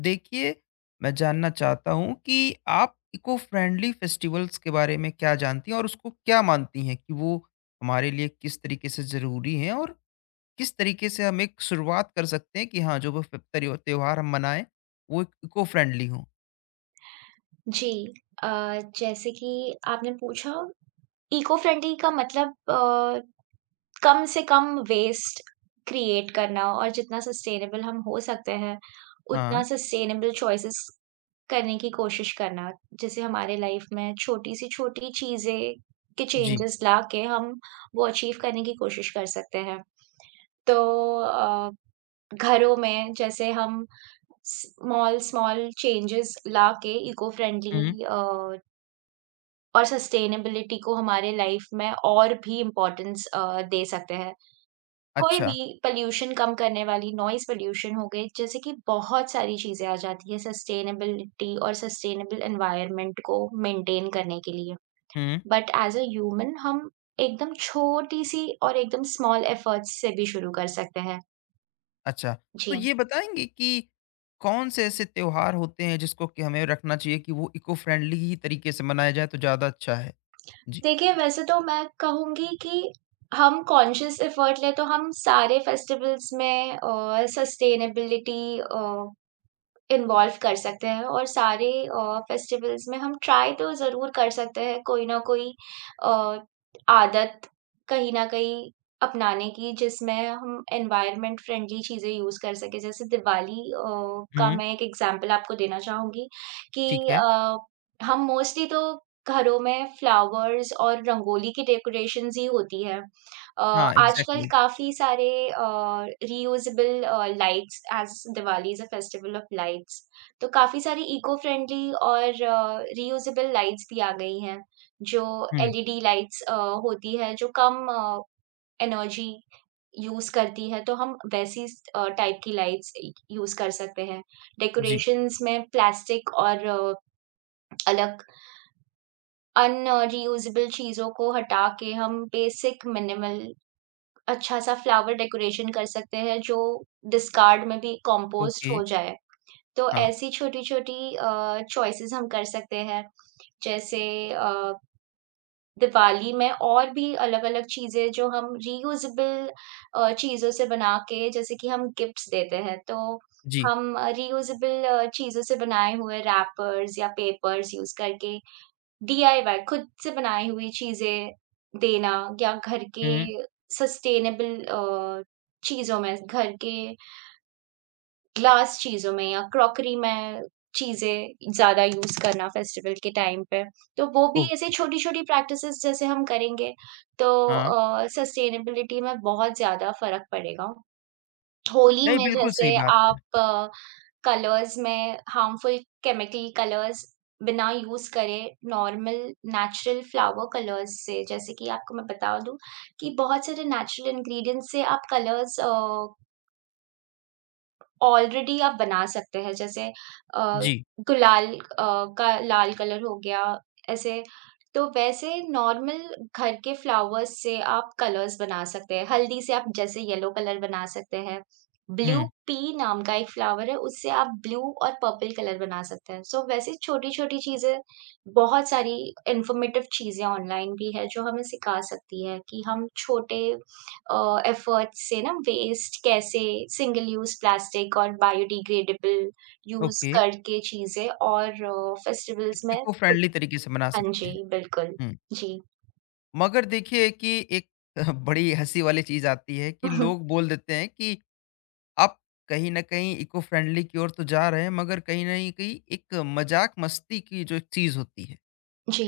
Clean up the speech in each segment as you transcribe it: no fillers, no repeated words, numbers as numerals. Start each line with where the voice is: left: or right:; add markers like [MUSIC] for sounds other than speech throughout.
left: देखिए, मैं जानना चाहता हूँ कि आप इको फ्रेंडली फेस्टिवल्स के बारे में क्या जानती हैं और उसको क्या मानती हैं कि वो हमारे लिए किस तरीके से ज़रूरी हैं और किस तरीके से हम एक शुरुआत कर सकते हैं कि हाँ, जो वो फ त्यों त्योहार हम मनाएँ, वो एक इको फ्रेंडली हों?
right: जी। अ, जैसे कि आपने पूछा इको फ्रेंडली का मतलब कम से कम वेस्ट क्रिएट करना और जितना सस्टेनेबल हम हो सकते हैं, उतना
left: हाँ,
right: सस्टेनेबल चॉइसेस करने की कोशिश करना। जैसे हमारे लाइफ में छोटी से छोटी चीज़ें के
left: जी।
right: चेंजेस लाके हम वो अचीव करने की कोशिश कर सकते हैं। तो अ, घरों में जैसे हम स्मॉल-स्मॉल चेंजेस लाके इको
left: हुँ,
right: फ्रेंडली और सस्टेनेबिलिटी को हमारे लाइफ में और भी इम्पोर्टेंस दे सकते हैं। कोई
left: अच्छा।
right: भी पॉल्यूशन कम करने वाली नॉइज़ पॉल्यूशन हो गई, जैसे कि बहुत सारी चीज़ें आ जाती हैं सस्टेनेबिलिटी और सस्टेनेबल एनवायरनमेंट को मेंटेन करने के लिए।
left: हुँ,
right: बट एज़ अ ह्यूमन हम एकदम छोटी-सी और एकदम स्मॉल एफर्ट्स से भी शुरू कर सकते हैं।
left: अच्छा। तो
right: जी।
left: ये बताएँगी कि कौन-से ऐसे त्योहार होते हैं जिसको कि हमें रखना चाहिए कि वो इको फ्रेंडली ही तरीके से मनाया जाए तो ज़्यादा अच्छा है? जी।
right: देखिए, वैसे तो मैं कहूँगी कि हम कॉन्शियस एफर्ट लें तो हम सारे फेस्टिवल्स में सस्टेनेबिलिटी इन्वॉल्व कर सकते हैं और सारे फेस्टिवल्स में हम ट्राई तो ज़रूर कर सकते हैं कोई ना कोई अ, आदत कहीं न कहीं अपनाने की जिसमें हम एनवायरनमेंट फ्रेंडली चीज़ें यूज़ कर सकें। जैसे दिवाली का
left: हुँ,
right: मैं एक एग्ज़ाम्पल आपको देना चाहूँगी कि
left: ठीक है।
right: अ, हम मोस्टली तो घरों में फ्लावर्स और रंगोली की डेकोरेशंस ही होती है। अ,
left: हाँ,
right: आजकल
left: एग्ज़ैक्टली।
right: काफ़ी सारे reusable lights as Diwali is a festival of lights, तो काफ़ी सारी इको फ्रेंडली और रीयूजेबल लाइट्स भी आ गई हैं, जो
left: हुँ।
right: एलईडी लाइट्स होती है जो कम एनर्जी यूज़ करती है, तो हम वैसी टाइप की लाइट्स इ यूज़ कर सकते हैं।
left: जी।
right: डेकोरेशंस में प्लास्टिक और अलग अन रीयूजेबल चीज़ों को हटा के हम बेसिक मिनिमल अच्छा-सा फ्लावर डेकोरेशन कर सकते हैं जो डिस्कार्ड में भी कंपोस्ट
left: ओके।
right: हो जाए। तो
left: हाँ।
right: ऐसी छोटी-छोटी चॉइसेस हम कर सकते हैं। जैसे अ, दिवाली में और भी अलग-अलग चीज़ें जो हम रियूजेबल चीज़ों से बना के जैसे कि हम गिफ्ट्स देते हैं, तो
left: जी।
right: हम रियूजेबल चीज़ों से बनाए हुए रैपर्स या पेपर्स यूज़ करके डीआईवाई खुद से बनाई हुई चीज़ें देना या घर के
left: हुँ।
right: सस्टेनेबल चीज़ों में, घर के ग्लास चीज़ों में या क्रॉकरी में चीज़ें ज़्यादा यूज़ करना फेस्टिवल के टाइम पे। तो वो भी ऐसे
left: ओके।
right: छोटी-छोटी प्रैक्टिसेज़ जैसे हम करेंगे तो
left: हाँ,
right: सस्टेनेबिलिटी में बहुत ज़्यादा फ़र्क पड़ेगा। होली
left: नहीं,
right: में
left: बिल्कुल
right: जैसे
left: सही बात है।
right: आप कलर्स में हार्मफुल केमिकल कलर्स बिना यूज़ करे नॉर्मल नेचुरल फ्लावर कलर्स से जैसे कि आपको मैं बता दूँ कि बहुत सारे नेचुरल इंग्रेडिएंट्स से आप कलर्स ऑलरेडी आप बना सकते हैं जैसे अ,
left: जी।
right: गुलाल का लाल कलर हो गया ऐसे। तो वैसे नॉर्मल घर के फ्लावर्स से आप कलर्स बना सकते हैं। हल्दी से आप जैसे येलो कलर बना सकते हैं। ब्लू
left: हुँ।
right: पी नाम का एक फ्लावर है उससे आप ब्लू और पर्पल कलर बना सकते हैं। सो वैसे छोटी-छोटी चीज़ें बहुत सारी इन्फॉर्मेटिव चीज़ें ऑनलाइन भी है जो हमें सिखा सकती है कि हम छोटे एफर्ट्स से ना वेस्ट कैसे सिंगल यूज़ प्लास्टिक और बायोडिग्रेडेबल यूज़
left: ओके।
right: करके चीज़ें और
left: एक
right: फेस्टिवल्स में
left: इको फ्रेंडली
right: छोटी
left: तरीके से बना
right: हाँ
left: सकते
right: जी,
left: हैं।
right: बिल्कुल।
left: हुँ।
right: जी।
left: मगर देखिए कि एक [LAUGHS] बड़ी हँसी वाली चीज़ आती है कि लोग
right: [LAUGHS]
left: बोल देते हैं कि आप कहीं न कहीं इको फ्रेंडली की ओर तो जा रहे हैं, मगर कहीं न कहीं एक मज़ाक मस्ती की जो एक चीज़ होती है,
right: जी।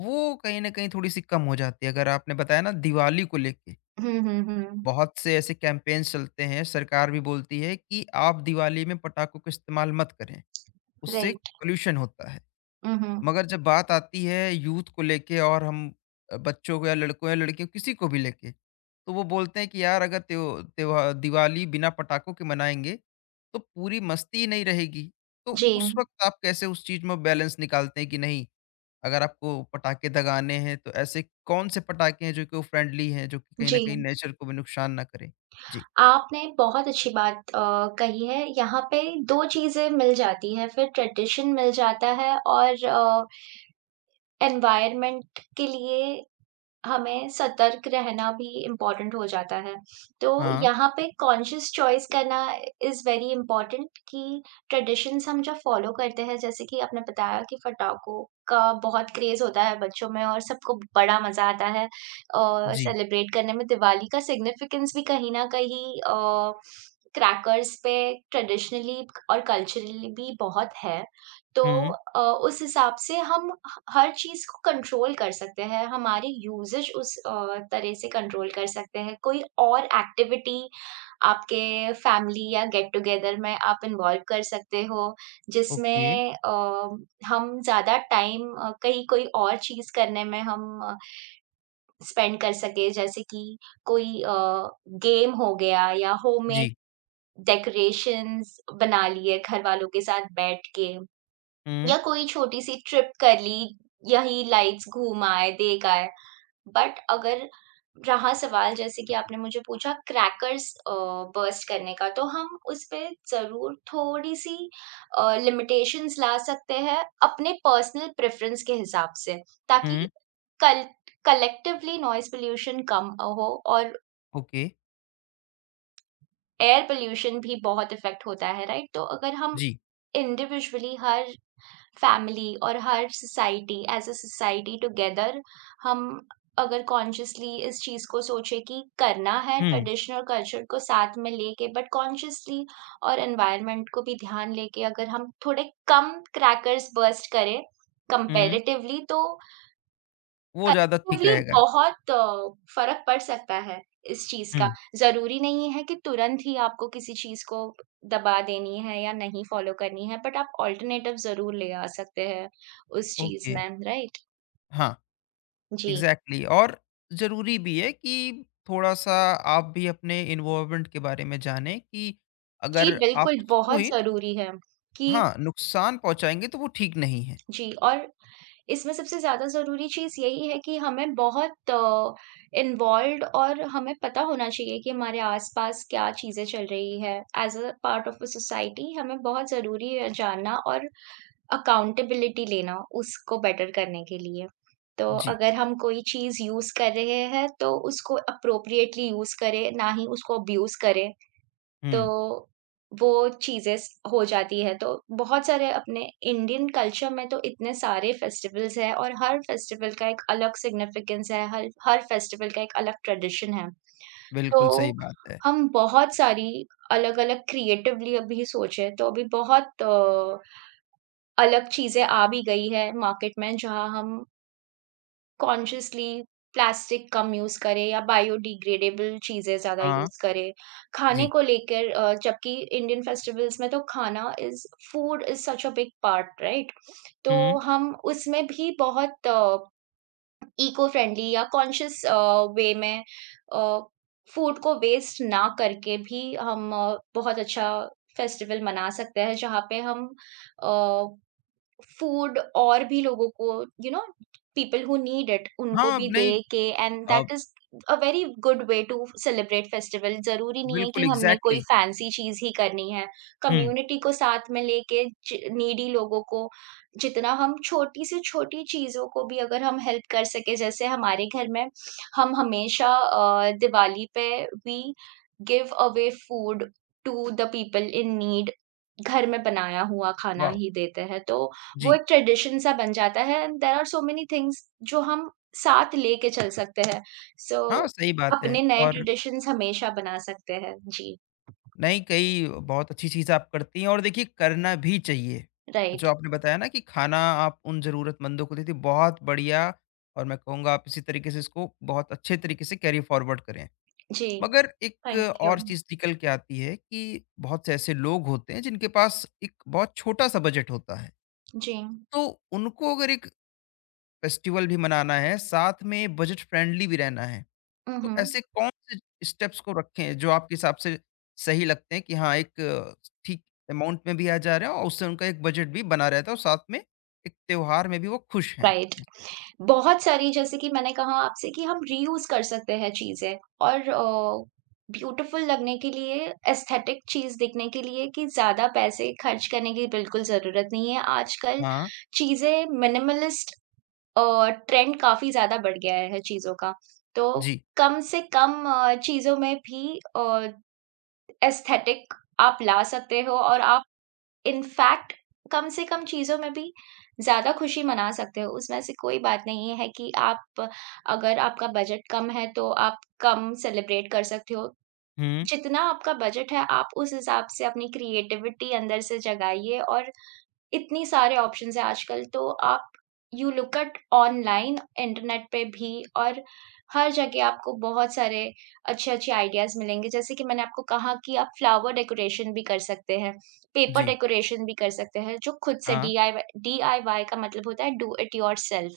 left: वो कहीं न कहीं थोड़ी-सी कम हो जाती है। अगर आपने बताया ना, दिवाली को लेके
right: हुँ, हुँ, हुँ।
left: बहुत से ऐसे कैंपेन्स चलते हैं, सरकार भी बोलती है कि आप दिवाली में पटाखों का इस्तेमाल मत करें, उससे
right: राइट।
left: पॉल्यूशन होता है।
right: हुँ, हुँ।
left: मगर जब बात आती है यूथ को लेके, और हम बच्चों को या लड़कों या लड़कियों किसी को भी लेके, तो वो बोलते हैं कि यार अगर त्योहार दिवाली बिना पटाखों के मनाएंगे तो पूरी मस्ती ही नहीं रहेगी। तो
right: जी,
left: उस वक़्त आप कैसे उस चीज़ में बैलेंस निकालते हैं कि नहीं, अगर आपको पटाखे दगाने हैं तो ऐसे कौन से पटाखे हैं जो इको फ्रेंडली हैं, जो कि कहीं न
right: जी।
left: कहीं नेचर को भी नुकसान ना करें? जी।
right: आपने बहुत अच्छी बात कही है, यहाँ पे 2 चीज़ें मिल जाती हैं, फिर ट्रेडिशन मिल जाता है और एनवायरनमेंट के लिए हमें सतर्क रहना भी इम्पोर्टेंट हो जाता है। तो
left: हाँ।
right: यहाँ पे कॉन्शियस चॉइस करना इज़ वेरी इम्पोर्टेंट कि ट्रेडिशंस हम जब फ़ॉलो करते हैं, जैसे कि आपने बताया कि पटाखों का बहुत क्रेज़ होता है बच्चों में और सबको बड़ा मज़ा आता है
left: जी।
right: सेलिब्रेट करने में। दिवाली का सिग्निफिकेंस भी कहीं न कहीं क्रैकर्स पे ट्रेडिशनली और कल्चरली भी बहुत है। तो
left: हुँ।
right: उस हिसाब से हम हर चीज़ को कंट्रोल कर सकते हैं, हमारी यूसेज उस तरह से कंट्रोल कर सकते हैं। कोई और एक्टिविटी आपके फैमिली या गेट टुगेदर में आप इन्वॉल्व कर सकते हो,
left: ओके।
right: जिसमें हम ज़्यादा टाइम कहीं कोई और चीज़ करने में हम स्पेंड कर सकें, जैसे कि कोई गेम हो गया या होममेड
left: जी।
right: डेकोरेशंस बना लिए घर वालों के साथ बैठ के।
left: हुँ।
right: या कोई छोटी-सी ट्रिप कर ली, यही लाइट्स घूम आए, देख आए। बट अगर रहा सवाल जैसे कि आपने मुझे पूछा क्रैकर्स बर्स्ट करने का, तो हम उस पे ज़रूर थोड़ी-सी लिमिटेशंस ला सकते हैं अपने पर्सनल प्रेफ़रेंस के हिसाब से, ताकि
left: हुँ।
right: कल कलेक्टिवली नॉइज़ पॉल्यूशन कम हो और
left: ओके।
right: एयर पॉल्यूशन भी बहुत इफ़ेक्ट होता है, राइट? तो अगर हम
left: जी।
right: इंडिविजुअली हर फैमिली और हर society as a society together हम अगर कॉन्शियसली इस चीज़ को सोचे कि करना है
left: हुँ।
right: ट्रेडिशनल कल्चर को साथ में लेके बट कॉन्शियसली और एनवायरनमेंट को भी ध्यान लेके अगर हम थोड़े कम क्रैकर्स बर्स्ट करें
left: हुँ।
right: कंपैरेटिवली तो
left: वो ज़्यादा ठीक
right: कलेक्टिवली
left: रहेगा।
right: बहुत फ़र्क पड़ सकता है इस चीज़ का।
left: हुँ।
right: ज़रूरी नहीं है कि तुरंत ही आपको किसी चीज़ को दबा देनी है या नहीं फ़ॉलो करनी है, बट आप अल्टरनेटिव ज़रूर ले आ सकते हैं उस चीज़
left: ओके।
right: में, राइट?
left: हाँ,
right: जी।
left: एग्ज़ैक्टली। और ज़रूरी भी है कि थोड़ा-सा आप भी अपने इन्वॉल्वमेंट के बारे में जानें कि
right: जी,
left: अगर आप
right: बिल्कुल,
left: उसको
right: बहुत
left: ही
right: ज़रूरी है कि
left: हाँ, नुकसान पहुँचाएँगे तो वो ठीक नहीं है।
right: जी और इसमें सबसे ज़्यादा ज़रूरी चीज़ यही है कि हमें बहुत इन्वॉल्व्ड और हमें पता होना चाहिए कि हमारे आस-पास क्या चीज़ें चल रही है। As a part of a society हमें बहुत ज़रूरी है जानना और अकाउंटेबिलिटी लेना उसको बेटर करने के लिए। तो
left: जी।
right: अगर हम कोई चीज़ यूज़ कर रहे हैं, तो उसको एप्रोप्रिएटली यूज़ करें, ना ही उसको अब्यूज़ करें।
left: हुँ,
right: तो वो चीज़ें स हो जाती है, तो बहुत सारे अपने इंडियन कल्चर में तो इतने सारे फेस्टिवल्स हैं और हर फेस्टिवल का एक अलग सिग्निफिकेंस है, हर हर फेस्टिवल का एक अलग ट्रेडिशन है।
left: बिल्कुल सही
right: तो
left: बात है।
right: हम बहुत सारी अलग-अलग क्रिएटिवली अभी सोचें तो अभी बहुत अलग चीज़ें आ भी गई है मार्केट में जहाँ हम कॉन्शियसली प्लास्टिक कम यूज़ करें या बायोडिग्रेडेबल चीज़ें ज़्यादा
left: हाँ।
right: यूज़ करें। खाने
left: जी।
right: को लेकर जबकि इंडियन फेस्टिवल्स में तो खाना is food is such a big part right? तो
left: हुँ।
right: हम उसमें भी बहुत इको फ्रेंडली या कॉन्शियस वे में अ, फूड को वेस्ट ना करके भी हम बहुत अच्छा फेस्टिवल मना सकते हैं, जहाँ पे हम अ फूड और भी लोगों को पीपल हु नीड इट उनको
left: हाँ,
right: भी
left: अब
right: दे
left: नहीं।
right: के and
left: uh,
right: that is a very good way to celebrate festival जरूरी नहीं है
left: बिल्कुल
right: कि हमने कोई
left: एग्ज़ैक्टली।
right: फैंसी चीज ही करनी है
left: हुँ।
right: कम्युनिटी को साथ में लेके नीडी लोगों को जितना हम छोटी से छोटी चीजों को भी अगर हम हेल्प कर सके जैसे हमारे घर में हम हमेशा दिवाली पे we give away food to the people in need घर में बनाया हुआ खाना
left: वाह!
right: ही देते हैं तो वो
left: जी।
right: एक ट्रेडिशन सा बन जाता है and there are so many things जो हम साथ लेके चल सकते हैं। So,
left: हाँ, सही बात है।
right: अपने नए
left: और
right: ट्रेडिशंस हमेशा बना सकते हैं। जी,
left: नहीं, कई बहुत अच्छी चीज़ आप करती हैं और देखिए, करना भी चाहिए। जो
right: राइट।
left: आपने बताया ना कि खाना आप उन ज़रूरतमंदों को देती हैं, बहुत बढ़िया, और मैं कहूँगा आप इसी तरीके से इसको बहुत अच्छे तरीके से कैरी फ़ॉरवर्ड करें।
right: जी,
left: मगर एक
right: थैंक यू।
left: और चीज़ निकल के आती है कि बहुत से ऐसे लोग होते हैं जिनके पास एक बहुत छोटा-सा बजट होता है।
right: जी।
left: तो उनको अगर एक फेस्टिवल भी मनाना है, साथ में बजट फ्रेंडली भी रहना है,
right: हुँ,
left: तो
right: हुँ।
left: ऐसे कौन से स्टेप्स को रखें जो आपके हिसाब से सही लगते हैं कि हाँ, एक ठीक अमाउंट में भी आ जा रहा है और उससे उनका एक बजट भी बना रहता है और साथ में एक त्योहार में भी वो खुश हैं?
right: राइट। बहुत सारी जैसे कि मैंने कहा आपसे कि हम रीयूज़ कर सकते हैं चीज़ें और ब्यूटीफुल लगने के लिए, एस्थेटिक चीज़ दिखने के लिए कि ज़्यादा पैसे खर्च करने की बिल्कुल ज़रूरत नहीं है। आजकल
left: हाँ,
right: चीज़ें मिनिमलिस्ट ट्रेंड काफ़ी ज़्यादा बढ़ गया है चीज़ों का। तो
left: जी।
right: कम से कम चीज़ों में भी एस्थेटिक आप ला सकते हो और आप इनफैक्ट कम से कम चीज़ों में भी ज़्यादा खुशी मना सकते हो। उसमें ऐसी कोई बात नहीं है कि आप अगर आपका बजट कम है तो आप कम सेलिब्रेट कर सकते हो।
left: हुँ,
right: जितना आपका बजट है आप उस हिसाब से अपनी क्रिएटिविटी अंदर से जगाइए और इतनी सारे ऑप्शंस हैं आजकल तो आप you look at online, internet पे भी और हर जगह आपको बहुत सारे अच्छे-अच्छे आइडियाज़ मिलेंगे। जैसे कि मैंने आपको कहा कि आप फ्लावर डेकोरेशन भी कर सकते हैं, पेपर
left: जी।
right: डेकोरेशन भी कर सकते हैं, जो खुद से
left: हाँ।
right: डीआईवाई, डीआईवाई का मतलब होता है डू इट योरसेल्फ।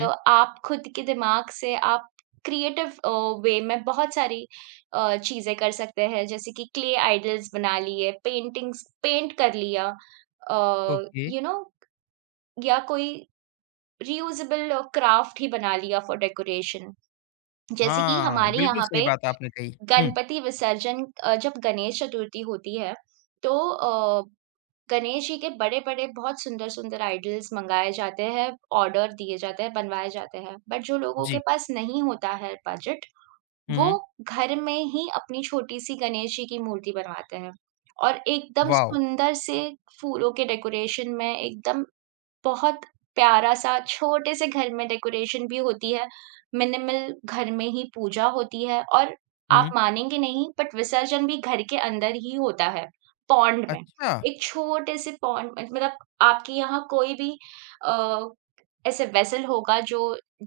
right: तो आप खुद के दिमाग से आप क्रिएटिव वे में बहुत सारी चीज़ें कर सकते हैं, जैसे कि क्ले आइडल्स बना लिए, पेंटिंग्स पेंट कर लिया अ,
left: ओके।
right: यू नो या कोई रियूजेबल क्राफ्ट ही बना लिया फॉर डेकोरेशन। जैसे कि
left: हाँ,
right: हमारे
left: बिल्कुल
right: यहाँ
left: सही
right: पे
left: बात आपने कही। हुँ।
right: गणपति विसर्जन जब गणेश चतुर्थी होती है, तो अ गणेश जी के बड़े-बड़े, बहुत सुंदर-सुंदर आइडल्स मँगाए जाते हैं, ऑर्डर दिए जाते हैं, बनवाए जाते हैं। बट जो लोगों के
left: जी।
right: पास नहीं होता है बजट, वो
left: हुँ।
right: घर में ही अपनी छोटी-सी गणेश जी की मूर्ति बनवाते हैं और एकदम
left: वॉव!
right: सुंदर से फूलों के डेकोरेशन में एकदम बहुत प्यारा-सा छोटे-से घर में डेकोरेशन भी होती है, मिनिमल घर में ही पूजा होती है और आप
left: हुँ,
right: मानेंगे नहीं बट विसर्जन भी घर के अंदर ही होता है, पॉन्ड में।
left: अच्छा।
right: एक छोटे-से पॉन्ड में मतलब आपके यहाँ कोई भी अ, ऐसे वेसल होगा जो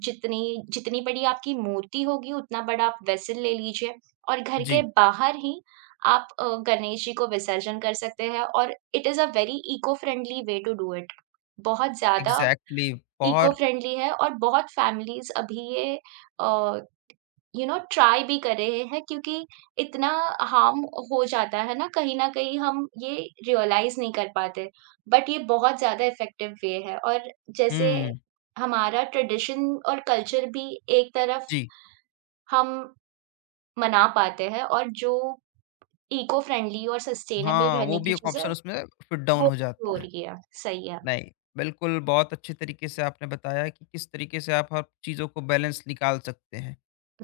right: जितनी जितनी बड़ी आपकी मूर्ति होगी उतना बड़ा आप वेसल ले लीजिए और घर के
left: जी,
right: बाहर ही आप गणेश जी को विसर्जन कर सकते हैं और it is a very eco friendly way to do it. बहुत ज़्यादा
left: इग्ज़ैक्टली।
right: इको
left: बहुत।
right: फ्रेंडली है और बहुत फैमिलीज़ अभी ये अ, ट्राई भी कर रहे हैं क्योंकि इतना हार्म हो जाता है ना कहीं न कहीं हम ये रियलाइज़ नहीं कर पाते। बट ये बहुत ज़्यादा इफ़ेक्टिव वे है और जैसे
left: हुँ।
right: हमारा ट्रेडिशन और कल्चर भी एक तरफ
left: जी।
right: हम मना पाते हैं और जो इको फ्रेंडली और सस्टेनेबल
left: हाँ,
right: रहने
left: वो
right: की
left: भी एक
right: चीज़ें
left: ऑप्शन उसमें फिट डाउन
right: वो
left: हो
right: हो
left: जाता है।
right: रही है। सही है।
left: नहीं, बिल्कुल, बहुत अच्छे तरीके से आपने बताया कि किस तरीके से आप हर चीज़ों को बैलेंस निकाल सकते हैं।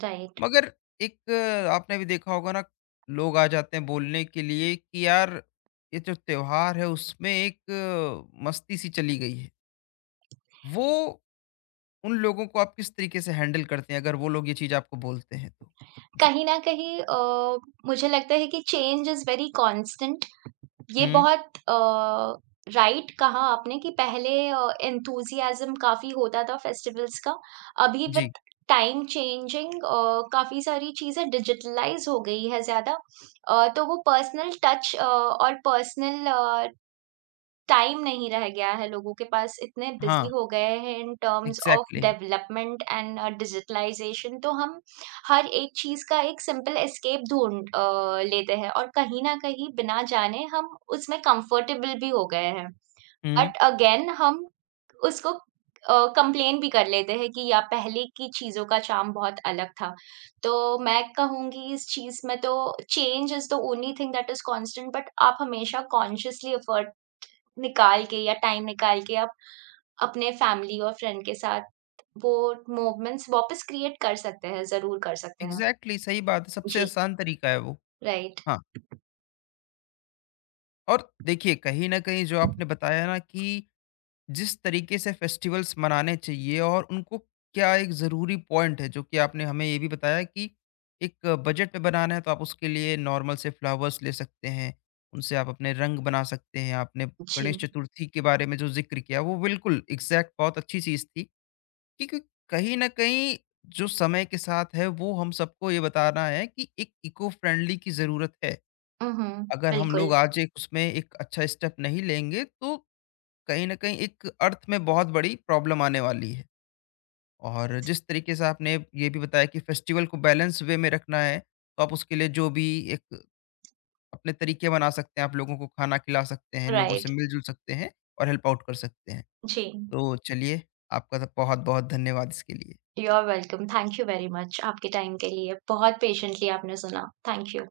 right: राइट।
left: मगर एक, आपने भी देखा होगा ना, लोग आ जाते हैं बोलने के लिए कि यार, ये जो त्योहार है उसमें एक मस्ती सी चली गई है। वो उन लोगों को आप किस तरीके से हैंडल करते हैं अगर वो लोग ये चीज़ आपको बोलते हैं तो? जी।
right: कहीं न कहीं मुझे लगता है कि चेंज इज़ वेरी कांस्टेंट ये
left: हुँ,
right: बहुत राइट कहा आपने कि पहले एंथूसियाज़्म काफ़ी होता था फेस्टिवल्स का। अभी विद
left: जी।
right: टाइम चेंजिंग काफ़ी सारी चीज़ें डिजिटलाइज़ हो गई है ज़्यादा। तो वो पर्सनल टच और पर्सनल टाइम नहीं रह गया है लोगों के पास, इतने बिज़ी
left: हाँ,
right: हो गए हैं in terms of
left: exactly.
right: Development and digitalisation तो हम हर एक चीज़ का एक सिंपल एस्केप ढूँढ लेते हैं और कहीं न कहीं बिना जाने हम उसमें कंफर्टेबल भी हो गए हैं।
left: हुँ,
right: बट अगेन हम उसको कंप्लेन भी कर लेते हैं कि या पहले की चीज़ों का चार्म बहुत अलग था। तो मैं कहूँगी इस चीज़ में तो change is the only thing that is constant but आप हमेशा कॉन्शियसली एफर्ट निकाल के या टाइम निकाल के आप अपने फैमिली और फ्रेंड के साथ वो मोमेंट्स वापस क्रिएट कर सकते हैं, ज़रूर कर सकते हैं।
left: एग्ज़ैक्टली सही बात है, सबसे
right: जी,
left: आसान तरीका है वो।
right: राइट,
left: हाँ, और देखिए कहीं न कहीं जो आपने बताया ना कि जिस तरीके से फेस्टिवल्स मनाने चाहिए और उनको, क्या एक ज़रूरी पॉइंट है जो कि आपने हमें ये भी बताया कि एक बजट में बनाना है तो आप उसके लिए नॉर्मल से फ्लावर्स ले सकते हैं, उनसे आप अपने रंग बना सकते हैं। आपने
right: जी।
left: गणेश चतुर्थी के बारे में जो ज़िक्र किया वो बिल्कुल एग्ज़ैक्ट बहुत अच्छी चीज़ थी, क्योंकि कहीं न कहीं जो समय के साथ है वो हम सबको ये बताना है कि एक इको फ्रेंडली की ज़रूरत है।
right: हुँ, हुँ,
left: अगर हम
right: बिल्कुल,
left: लोग आज एक उसमें एक अच्छा स्टेप नहीं लेंगे तो कहीं न कहीं एक अर्थ में बहुत बड़ी प्रॉब्लम आने वाली है। और जिस तरीके से आपने ये भी बताया कि फेस्टिवल को बैलेंस वे में रखना है, तो आप उसके लिए जो भी एक अपने तरीके बना सकते हैं, आप लोगों को खाना खिला सकते हैं, लोगों से
right: राइट,
left: मिल-जुल सकते हैं और हेल्प आउट कर सकते हैं।
right: जी।
left: तो चलिए, आपका तो बहुत-बहुत धन्यवाद इसके लिए।
right: You are welcome, thank you very much आपके टाइम के लिए। बहुत पेशेंटली आपने सुना, थैंक यू।